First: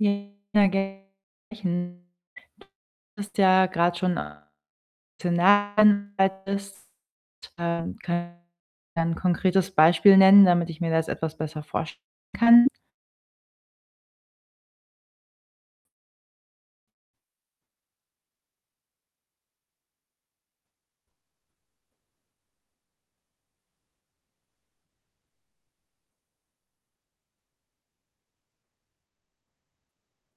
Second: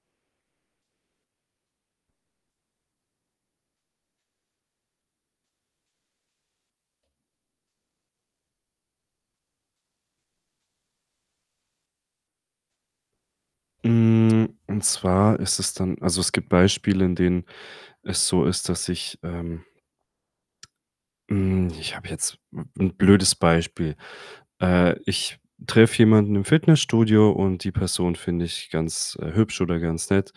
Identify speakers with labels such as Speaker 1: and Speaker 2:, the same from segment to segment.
Speaker 1: Ja, [unintelligible] hast ja grad schon [unintelligible] bist [unintelligible] ein konkretes Beispiel nennen, damit ich mir das etwas besser vorstellen kann?
Speaker 2: Hm, und zwar ist es dann also, es gibt Beispiele, in denen es so ist, dass ich, ähm hm, ich habe jetzt 'n 'n blödes Beispiel. Äh, ich treffe jemanden im Fitnessstudio und die Person finde ich ganz, äh, hübsch oder ganz nett.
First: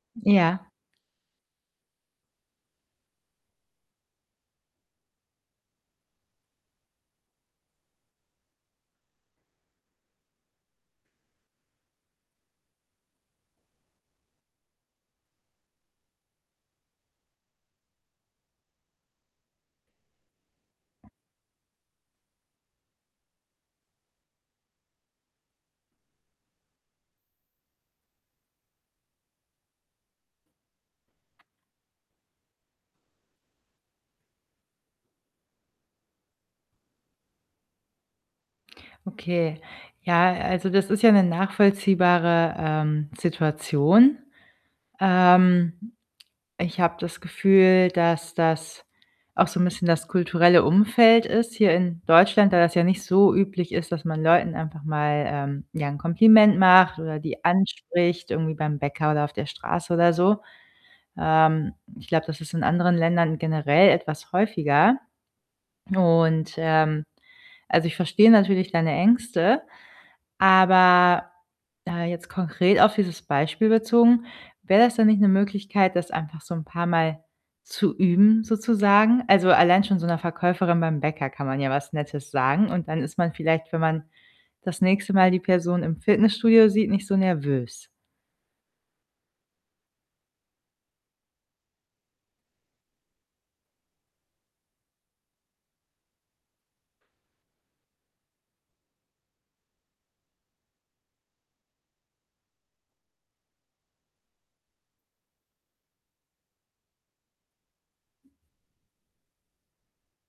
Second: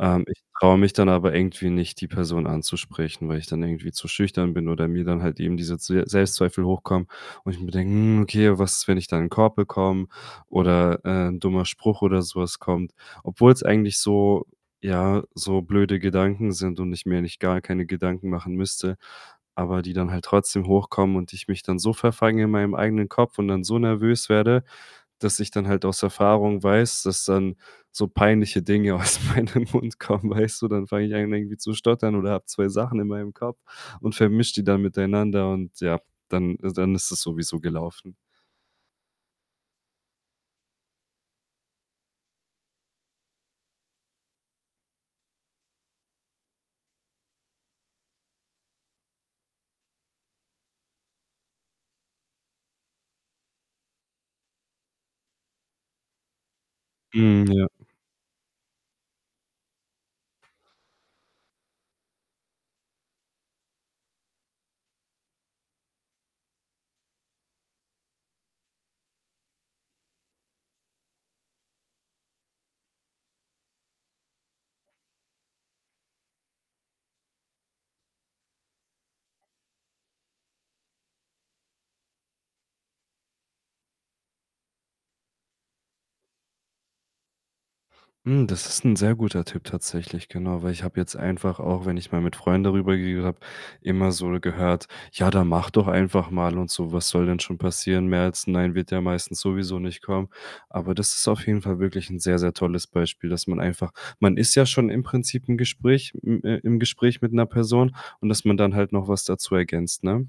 Speaker 2: Ähm, ich
Speaker 1: Ja.
Speaker 2: traue mich dann aber irgendwie nicht, die Person anzusprechen, weil ich dann irgendwie zu schüchtern bin oder mir dann halt eben diese Zwe Selbstzweifel hochkommen und ich mir denke: „Hm, okay, was ist, wenn ich da 'n Korb bekomme oder, äh, 'n dummer Spruch oder so was kommt?“ Obwohl's eigentlich so ja, so blöde Gedanken sind und ich mir eigentlich gar keine Gedanken machen müsste, aber die dann halt trotzdem hochkommen und ich mich dann so verfange in meinem eigenen Kopf und dann so nervös werde, dass ich dann halt aus Erfahrung weiß, dass dann so peinliche Dinge aus meinem Mund kommen, weißt du? Dann fange ich an irgendwie zu stottern oder habe 2 Sachen in meinem Kopf und vermische die dann miteinander und, ja, dann is dann ist es sowieso gelaufen.
Speaker 1: Okay. Ja, also, das ist ja 'ne nachvollziehbare, ähm, Situation. Ähm, ich habe das Gefühl, dass das auch so 'n bisschen das kulturelle Umfeld ist hier in Deutschland, da das ja nicht so üblich ist, dass man Leuten einfach mal, ähm, ja 'n Kompliment macht oder die
Speaker 2: Mhm, ja.
Speaker 1: anspricht irgendwie beim Bäcker oder auf der Straße oder so. Ähm, ich glaube, das ist in anderen Ländern generell etwas häufiger. Und, ähm, also, ich verstehe natürlich deine Ängste, aber, äh, jetzt konkret auf dieses Beispiel bezogen: wäre das denn nicht 'ne Möglichkeit, das einfach so 'n paar Mal zu üben sozusagen? Also, allein schon so 'ner Verkäuferin beim Bäcker kann man ja was Nettes sagen und dann ist man vielleicht, wenn man das nächste Mal die Person im Fitnessstudio sieht, nicht so nervös.
Speaker 2: Mhm, das ist 'n sehr guter Tipp tatsächlich, genau. Weil ich habe jetzt einfach auch, wenn ich mal mit Freunden darüber geredet habe, immer so gehört: „Ja, dann mach doch einfach mal” und so. „Was soll denn schon passieren? Mehr als 'n Nein wird ja meistens sowieso nicht kommen.“ Aber das ist auf jeden Fall wirklich 'n sehr sehr tolles Beispiel, dass man einfach man ist ja schon im Prinzip im Gespräch im, äh im Gespräch mit 'ner Person und dass man dann halt noch was dazu ergänzt, ne?